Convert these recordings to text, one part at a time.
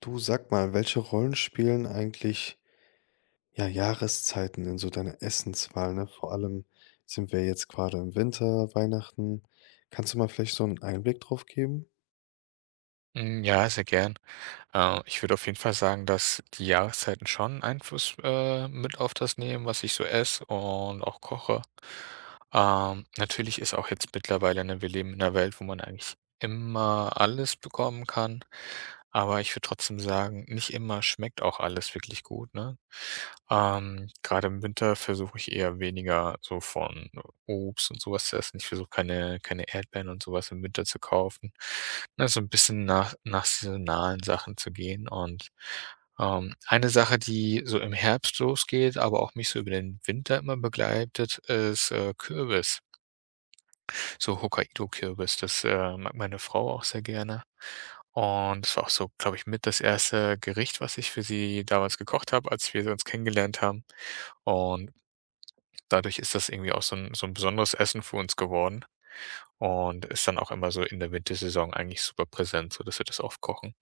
Du sag mal, welche Rollen spielen eigentlich, ja, Jahreszeiten in so deiner Essenswahl, ne? Vor allem sind wir jetzt grade im Winter, Weihnachten. Kannst du mal vielleicht so einen Einblick drauf geben? Hm, ja, sehr gern. Ich würde auf jeden Fall sagen, dass die Jahreszeiten schon Einfluss, mit auf das nehmen, was ich so esse und auch koche. Natürlich ist auch jetzt mittlerweile, ne, wir leben in 'ner Welt, wo man eigentlich immer alles bekommen kann, aber ich würde trotzdem sagen, nicht immer schmeckt auch alles wirklich gut, ne? Grade im Winter versuche ich eher weniger so von Obst und sowas, was zu essen. Ich versuche keine Erdbeeren und sowas im Winter zu kaufen. Ne, so 'n bisschen nach saisonalen Sachen zu gehen und, eine Sache, die so im Herbst losgeht, aber auch mich so über den Winter immer begleitet, ist, Kürbis, so Hokkaido-Kürbis. Das, mag meine Frau auch sehr gerne. Und das war auch so, glaube ich, mit das erste Gericht, was ich für sie damals gekocht habe, als wir uns kennengelernt haben. Und dadurch ist das irgendwie auch so ein so 'n besonderes Essen für uns geworden. Und ist dann auch immer so in der Wintersaison eigentlich super präsent, so dass wir das oft kochen.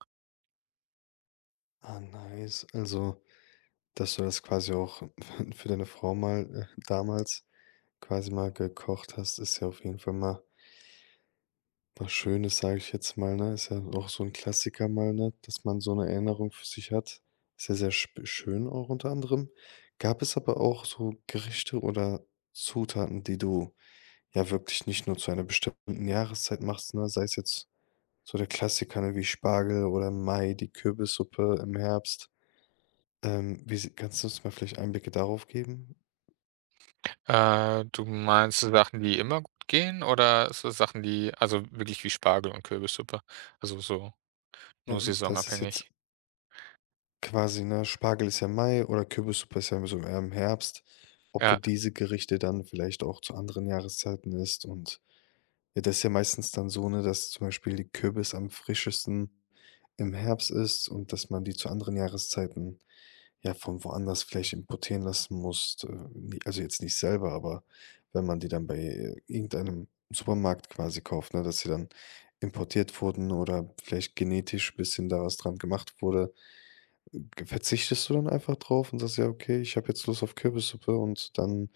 Ah, nice. Also, dass du das quasi auch für deine Frau mal, damals quasi mal gekocht hast, ist ja auf jeden Fall mal was Schönes, sage ich jetzt mal, ne? Ist ja auch so ein Klassiker mal, ne, dass man so eine Erinnerung für sich hat. Ist ja sehr sp schön auch unter anderem. Gab es aber auch so Gerichte oder Zutaten, die du ja wirklich nicht nur zu einer bestimmten Jahreszeit machst, ne? Sei es jetzt so der Klassiker, ne, wie Spargel oder im Mai, die Kürbissuppe im Herbst. Wie sie kannst du uns mal vielleicht Einblicke darauf geben? Du meinst so Sachen, die immer gut gehen, oder so Sachen, die also wirklich wie Spargel und Kürbissuppe, also so Ne, nur i das ist jetzt saisonabhängig? quasi, ne? Spargel ist ja Mai oder Kürbissuppe ist ja so eher im Herbst. Ob du Ja, diese Gerichte dann vielleicht auch zu anderen Jahreszeiten isst und, ja, das ist ja meistens dann so, ne, dass zum Beispiel die Kürbis am frischesten im Herbst ist und dass man die zu anderen Jahreszeiten ja von woanders vielleicht importieren lassen muss. Also jetzt nicht selber, aber wenn man die dann bei irgendeinem Supermarkt quasi kauft, ne, dass sie dann importiert wurden oder vielleicht genetisch ein bisschen da was dran gemacht wurde. Verzichtest du dann einfach drauf und sagst: „Ja, okay, ich habe jetzt Lust auf Kürbissuppe" und dann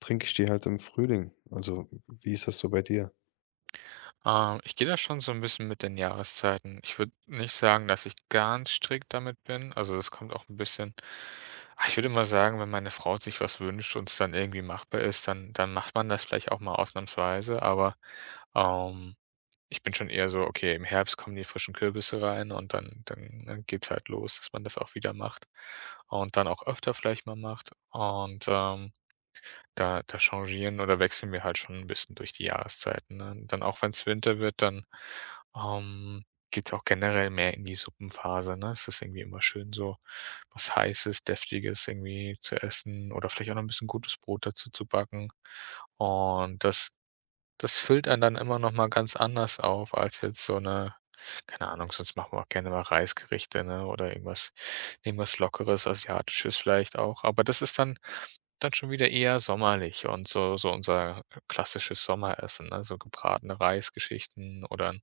trinke ich die halt im Frühling. Also, wie ist das so bei dir? Ich gehe da schon so ein bisschen mit den Jahreszeiten. Ich würde nicht sagen, dass ich ganz strikt damit bin. Also, das kommt auch ein bisschen ich würde immer sagen, wenn meine Frau sich was wünscht und es dann irgendwie machbar ist, dann macht man das vielleicht auch mal ausnahmsweise, aber, ähm ich bin schon eher so, okay, im Herbst kommen die frischen Kürbisse rein und dann geht's halt los, dass man das auch wieder macht und dann auch öfter vielleicht mal macht. Und, da changieren oder wechseln wir halt schon ein bisschen durch die Jahreszeiten, ne? Dann auch wenn's Winter wird, dann, ähm, geht's auch generell mehr in die Suppenphase, ne? Es ist irgendwie immer schön, so was Heißes, Deftiges irgendwie zu essen oder vielleicht auch noch 'n bisschen gutes Brot dazu zu backen. Und das füllt einen dann immer noch mal ganz anders auf als jetzt so 'ne, keine Ahnung, sonst machen wir auch gerne mal Reisgerichte, ne, oder irgendwas Lockeres, Asiatisches vielleicht auch. Aber das ist dann schon wieder eher sommerlich und so so unser klassisches Sommeressen, ne, so gebratene Reisgeschichten oder 'n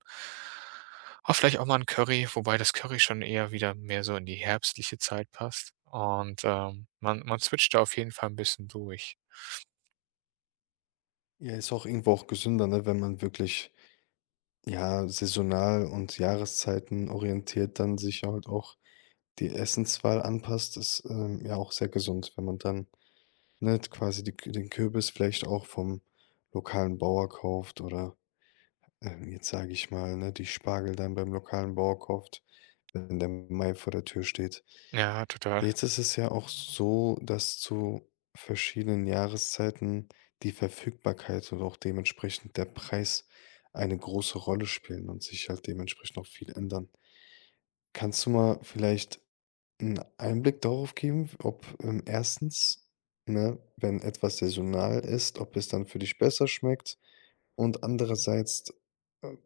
vielleicht auch mal 'n Curry, wobei das Curry schon eher wieder mehr so in die herbstliche Zeit passt. Und, man switcht da auf jeden Fall 'n bisschen durch. Ja, ist auch irgendwo auch gesünder, ne, wenn man wirklich, ja, saisonal und Jahreszeiten orientiert dann sich halt auch die Essenswahl anpasst. Ist, ja auch sehr gesund, wenn man dann, ne, quasi die den Kürbis vielleicht auch vom lokalen Bauer kauft, oder jetzt sage ich mal, ne, die Spargel dann beim lokalen Bauer kauft, wenn der Mai vor der Tür steht. Ja, total. Jetzt ist es ja auch so, dass zu verschiedenen Jahreszeiten die Verfügbarkeit und auch dementsprechend der Preis eine große Rolle spielen und sich halt dementsprechend auch viel ändern. Kannst du mal vielleicht einen Einblick darauf geben, ob, 1., ne, wenn etwas saisonal ist, ob es dann für dich besser schmeckt und andererseits, äh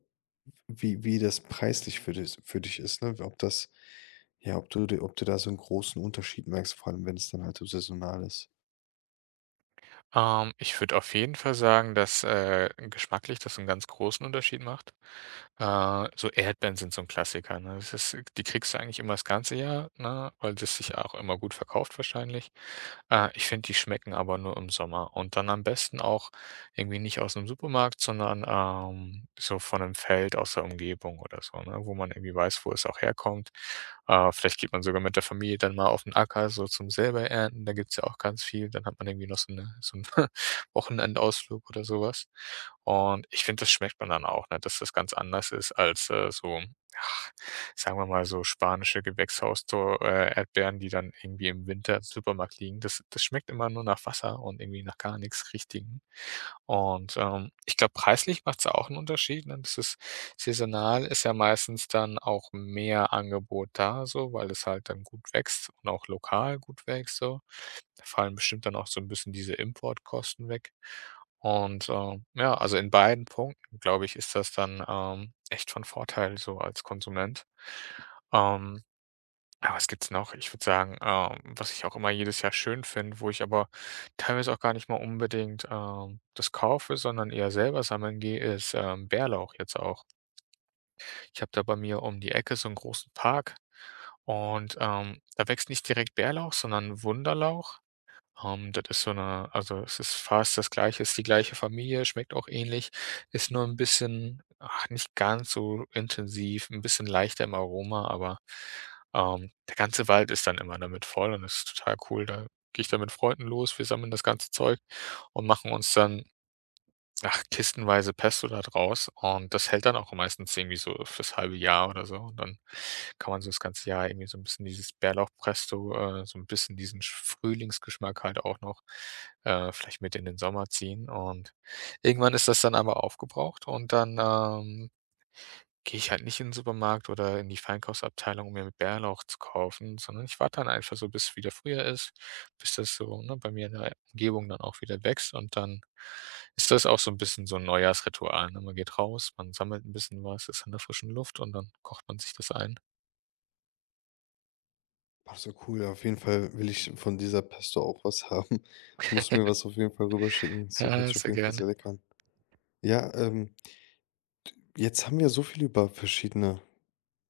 wie das preislich für dich ist, ne? Ob das ja, ob du d ob du da so einen großen Unterschied merkst, vor allem, wenn es dann halt so saisonal ist. Ich würde auf jeden Fall sagen, dass, geschmacklich das einen ganz großen Unterschied macht. So Erdbeeren sind so ein Klassiker, ne? Das ist, die kriegst du eigentlich immer das ganze Jahr, ne, weil das sich ja auch immer gut verkauft wahrscheinlich. Ich finde, die schmecken aber nur im Sommer und dann am besten auch irgendwie nicht aus dem Supermarkt, sondern, so von 'nem Feld aus der Umgebung oder so, ne, wo man irgendwie weiß, wo es auch herkommt. Vielleicht geht man sogar mit der Familie dann mal auf den Acker so zum selber ernten, da gibt's ja auch ganz viel. Dann hat man irgendwie noch so 'ne so 'n Wochenendausflug oder sowas. Und ich finde, das schmeckt man dann auch, ne, dass das ganz anders ist als, so, ja, sagen wir mal, so spanische gewächshaus Erdbeeren, die dann irgendwie im Winter im Supermarkt liegen. Das schmeckt immer nur nach Wasser und irgendwie nach gar nichts Richtigem. Und, ich glaube, preislich macht es auch einen Unterschied, ne? Das ist, saisonal ist ja meistens dann auch mehr Angebot da so, weil es halt dann gut wächst und auch lokal gut wächst so. Da fallen bestimmt dann auch so ein bisschen diese Importkosten weg. Und, ja, also in beiden Punkten, glaube ich, ist das dann, echt von Vorteil so als Konsument. Ähm Ah, was gibt's noch? Ich würde sagen, was ich auch immer jedes Jahr schön finde, wo ich aber teilweise auch gar nicht mal unbedingt, das kaufe, sondern eher selber sammeln gehe, ist, Bärlauch jetzt auch. Ich habe da bei mir um die Ecke so einen großen Park und, da wächst nicht direkt Bärlauch, sondern Wunderlauch. Das ist so eine, also, es ist fast das Gleiche, ist die gleiche Familie, schmeckt auch ähnlich, ist nur ein bisschen, ach, nicht ganz so intensiv, ein bisschen leichter im Aroma, aber, der ganze Wald ist dann immer damit voll und das ist total cool. Da gehe ich dann mit Freunden los, wir sammeln das ganze Zeug und machen uns dann, ach, kistenweise Pesto da draus und das hält dann auch meistens irgendwie so fürs halbe Jahr oder so. Und dann kann man so das ganze Jahr irgendwie so ein bisschen dieses Bärlauchpesto, so ein bisschen diesen Sch Frühlingsgeschmack halt auch noch, vielleicht mit in den Sommer ziehen. Und irgendwann ist das dann aber aufgebraucht und dann, gehe ich halt nicht in den Supermarkt oder in die Feinkaufsabteilung, um mir Bärlauch zu kaufen, sondern ich warte dann einfach so, bis es wieder früher ist, bis das so, ne, bei mir in der Umgebung dann auch wieder wächst und dann ist das auch so ein bisschen so ein Neujahrsritual, ne? Man geht raus, man sammelt ein bisschen was, ist in der frischen Luft und dann kocht man sich das ein. Ach so, cool. Ja, auf jeden Fall will ich von dieser Pesto auch was haben. Musst mir was auf jeden Fall rüberschicken. Das hört Ja, sich auf sehr jeden Fall gerne. sehr lecker an. Ja, jetzt haben wir so viel über verschiedene,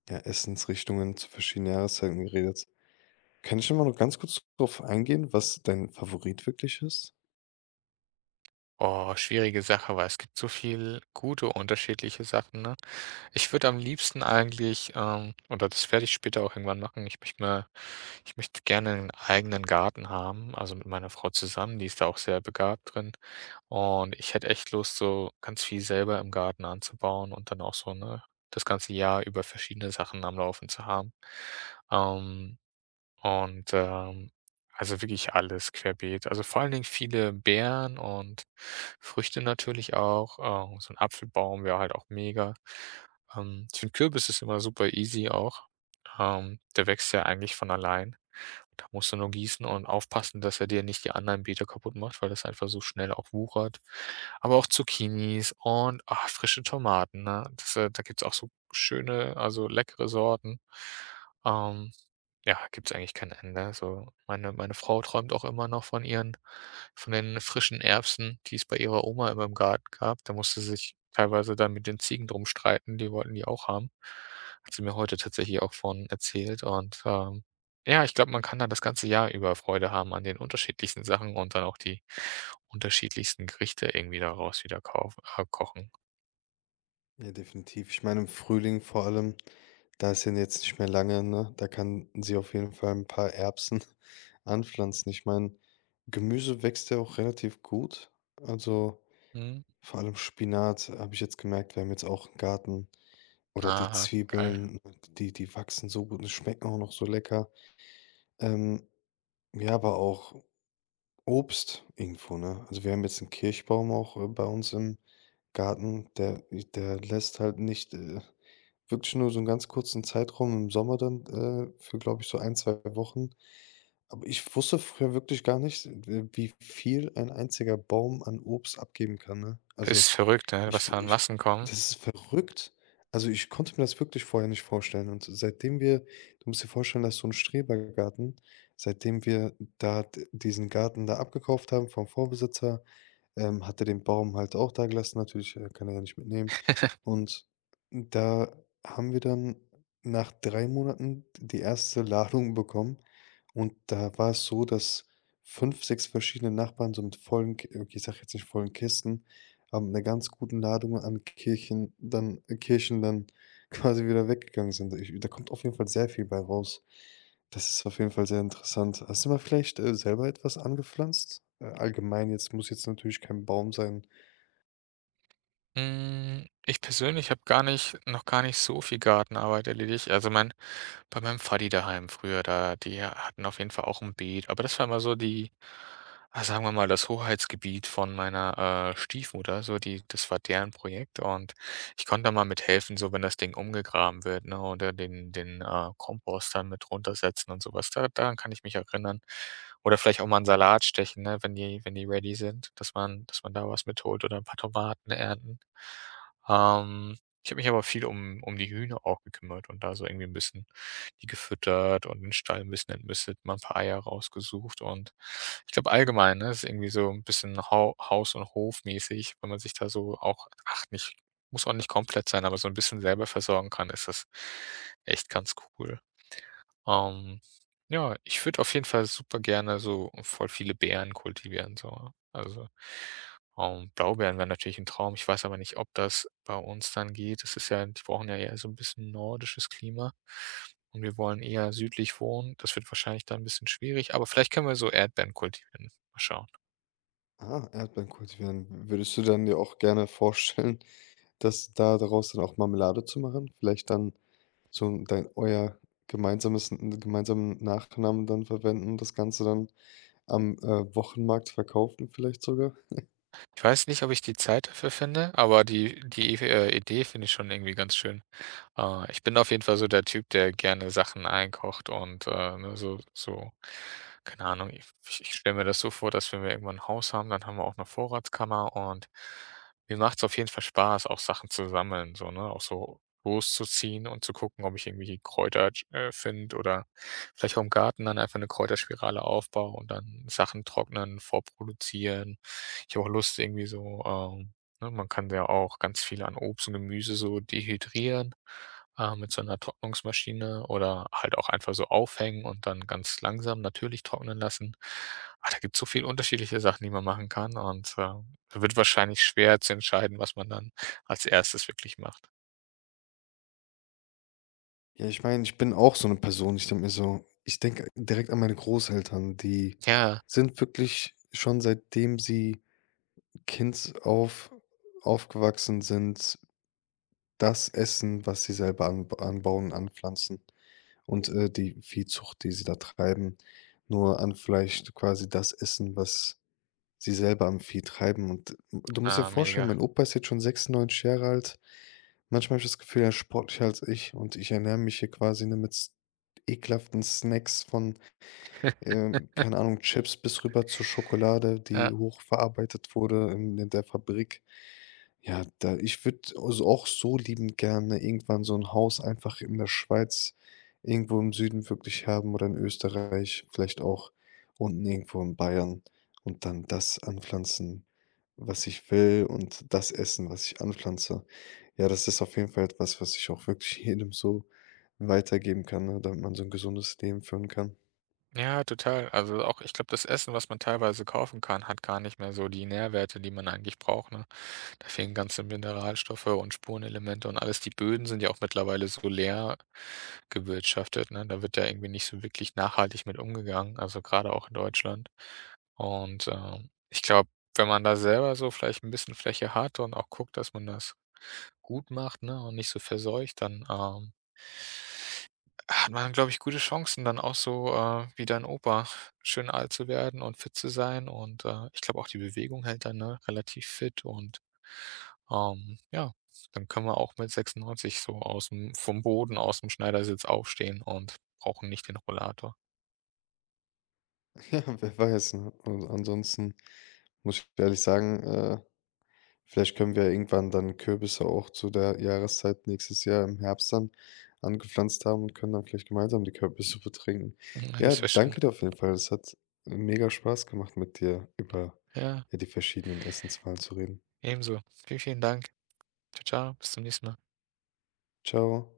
ja, Essensrichtungen zu verschiedenen Jahreszeiten geredet. Kann ich noch mal nur ganz kurz darauf eingehen, was dein Favorit wirklich ist? Oh, schwierige Sache, weil es gibt so viel gute unterschiedliche Sachen, ne? Ich würde am liebsten eigentlich, oder das werde ich später auch irgendwann machen, ich möchte gerne einen eigenen Garten haben, also mit meiner Frau zusammen, die ist da auch sehr begabt drin. Und ich hätte echt Lust, so ganz viel selber im Garten anzubauen und dann auch so, ne, das ganze Jahr über verschiedene Sachen am Laufen zu haben. Ähm und, also wirklich alles querbeet. Also vor allen Dingen viele Beeren und Früchte natürlich auch. So ein Apfelbaum wäre halt auch mega. Ich finde, Kürbis ist immer super easy auch. Der wächst ja eigentlich von allein. Da musst du nur gießen und aufpassen, dass er dir nicht die anderen Beete kaputt macht, weil das einfach so schnell auch wuchert. Aber auch Zucchinis und, ah, frische Tomaten, ne? Das, da gibt's auch so schöne, also leckere Sorten. Ähm ja, gibt's eigentlich kein Ende. So, meine Frau träumt auch immer noch von ihren von den frischen Erbsen, die es bei ihrer Oma immer im Garten gab. Da musste sie sich teilweise dann mit den Ziegen drum streiten, die wollten die auch haben. Hat sie mir heute tatsächlich auch von erzählt und, ja, ich glaube, man kann da das ganze Jahr über Freude haben an den unterschiedlichsten Sachen und dann auch die unterschiedlichsten Gerichte irgendwie daraus wieder kaufen, kochen. Ja, definitiv. Ich meine, im Frühling vor allem, da ist ja jetzt nicht mehr lange, ne? Da kann sie auf jeden Fall ein paar Erbsen anpflanzen. Ich meine, Gemüse wächst ja auch relativ gut. Also Mhm. vor allem Spinat habe ich jetzt gemerkt, wir haben jetzt auch einen Garten. Oder die Ah, geil. Zwiebeln, die, die wachsen so gut und schmecken auch noch so lecker. Ähm, ja, aber auch Obst irgendwo, ne? Also, wir haben jetzt einen Kirschbaum auch, bei uns im Garten, der lässt halt nicht, wirklich nur so einen ganz kurzen Zeitraum im Sommer dann, für, glaube ich, so ein 2 Wochen, aber ich wusste früher wirklich gar nicht, w wie viel ein einziger Baum an Obst abgeben kann, ne? Also, Ist verrückt, ne, ich was w da an ich Massen kommen. das ist verrückt. Also, ich konnte mir das wirklich vorher nicht vorstellen, und seitdem wir du musst dir vorstellen, dass so ein Strebergarten. Seitdem wir da d diesen Garten da abgekauft haben vom Vorbesitzer, hat er den Baum halt auch da gelassen. Natürlich, kann er ja nicht mitnehmen. Und da haben wir dann nach 3 Monaten die erste Ladung bekommen, und da war es so, dass 5 6 verschiedene Nachbarn so mit vollen K okay, ich sage jetzt nicht vollen Kisten, aber mit 'ner ganz guten Ladung an Kirchen dann Kirschen dann quasi wieder weggegangen sind. Ich Da kommt auf jeden Fall sehr viel bei raus. Das ist auf jeden Fall sehr interessant. Hast du mal vielleicht, selber etwas angepflanzt? Allgemein jetzt, muss jetzt natürlich kein Baum sein. Hm, ich persönlich habe gar nicht so viel Gartenarbeit erledigt. Also, mein bei meinem Vati daheim früher da, die hatten auf jeden Fall auch ein Beet, aber das war immer so die, ah, sagen wir mal, das Hoheitsgebiet von meiner, Stiefmutter, so die, das war deren Projekt und ich konnte da mal mithelfen, so wenn das Ding umgegraben wird, ne, oder Kompost dann mit runtersetzen und sowas. Da Daran kann ich mich erinnern. Oder vielleicht auch mal 'n Salat stechen, ne, wenn die ready sind, dass man da was mitholt oder ein paar Tomaten ernten. Ähm, Ich habe mich aber viel um die Hühner auch gekümmert und da so irgendwie ein bisschen die gefüttert und den Stall ein bisschen entmistet, mal ein paar Eier rausgesucht und ich glaube allgemein, ne, ist irgendwie so ein bisschen haus- und hofmäßig, wenn man sich da so auch, ach, nicht, muss auch nicht komplett sein, aber so 'n bisschen selber versorgen kann, ist das echt ganz cool. Ähm, ja, ich würde auf jeden Fall super gerne so voll viele Beeren kultivieren, so. Also, Blaubeeren wären natürlich 'n Traum. Ich weiß aber nicht, ob das bei uns dann geht. Das ist ja, die brauchen ja eher so 'n bisschen nordisches Klima und wir wollen eher südlich wohnen. Das wird wahrscheinlich dann 'n bisschen schwierig, aber vielleicht können wir so Erdbeeren kultivieren. Mal schauen. Ah, Erdbeeren kultivieren. Würdest du dann dir auch gerne vorstellen, dass da daraus dann auch Marmelade zu machen? Vielleicht dann so dein euer gemeinsames n gemeinsamen Nachnamen dann verwenden und das Ganze dann am, Wochenmarkt verkaufen vielleicht sogar? Ich weiß nicht, ob ich die Zeit dafür finde, aber die Idee finde ich schon irgendwie ganz schön. Ich bin auf jeden Fall so der Typ, der gerne Sachen einkocht und, ne, so so, keine Ahnung, ich stelle mir das so vor, dass wenn wir irgendwann ein Haus haben, dann haben wir auch eine Vorratskammer und mir macht's auf jeden Fall Spaß, auch Sachen zu sammeln, so, ne, auch so loszuziehen und zu gucken, ob ich irgendwie Kräuter, finde oder vielleicht auch im Garten dann einfach eine Kräuterspirale aufbaue und dann Sachen trocknen, vorproduzieren. Ich habe auch Lust irgendwie so, ne, man kann ja auch ganz viel an Obst und Gemüse so dehydrieren, mit so einer Trocknungsmaschine oder halt auch einfach so aufhängen und dann ganz langsam natürlich trocknen lassen. Ah, da gibt es so viele unterschiedliche Sachen, die man machen kann und, wird wahrscheinlich schwer zu entscheiden, was man dann als Erstes wirklich macht. Ja, ich meine, ich bin auch so eine Person, ich denke direkt an meine Großeltern, die Ja, sind wirklich schon, seitdem sie Kind auf aufgewachsen sind, das Essen, was sie selber anbauen, anpflanzen, und, die Viehzucht, die sie da treiben, nur anfleischt quasi das Essen, was sie selber am Vieh treiben, und du musst dir ah, vorstellen, mega. mein Opa ist jetzt schon 96 Jahre alt. Manchmal habe ich das Gefühl, er ist sportlicher als ich, und ich ernähre mich hier quasi, ne, mit s ekelhaften Snacks von, keine Ahnung, Chips bis rüber zur Schokolade, Ja. die hochverarbeitet wurde in der Fabrik. Ja, da ich würde also auch so liebend gerne irgendwann so ein Haus einfach in der Schweiz irgendwo im Süden wirklich haben oder in Österreich, vielleicht auch unten irgendwo in Bayern, und dann das anpflanzen, was ich will, und das essen, was ich anpflanze. Ja, das ist auf jeden Fall etwas, was ich auch wirklich jedem so weitergeben kann, ne, damit man so ein gesundes Leben führen kann. Ja, total. Also auch, ich glaube, das Essen, was man teilweise kaufen kann, hat gar nicht mehr so die Nährwerte, die man eigentlich braucht, ne? Da fehlen ganze Mineralstoffe und Spurenelemente und alles. Die Böden sind ja auch mittlerweile so leer gewirtschaftet, ne? Da wird ja irgendwie nicht so wirklich nachhaltig mit umgegangen, also gerade auch in Deutschland. Und ich glaube, wenn man da selber so vielleicht ein bisschen Fläche hat und auch guckt, dass man das gut macht, ne, und nicht so verseucht, dann hat man, glaube ich, gute Chancen, dann auch so, wie dein Opa, schön alt zu werden und fit zu sein. Und, ich glaube auch die Bewegung hält dann, ne, relativ fit und, ja, dann können wir auch mit 96 so aus'm vom Boden, aus'm Schneidersitz aufstehen und brauchen nicht den Rollator. Ja, wer weiß, ne? Und ansonsten muss ich ehrlich sagen, vielleicht können wir ja irgendwann dann Kürbisse auch zu der Jahreszeit nächstes Jahr im Herbst dann angepflanzt haben und können dann vielleicht gemeinsam die Kürbissuppe trinken. Mhm, Ja, das wäre schön. danke dir auf jeden Fall. Es hat mega Spaß gemacht, mit dir über, Ja, ja, die verschiedenen Essenswahlen zu reden. ebenso. Vielen, vielen Dank. Tschau, tschau, bis zum nächsten Mal. Ciao.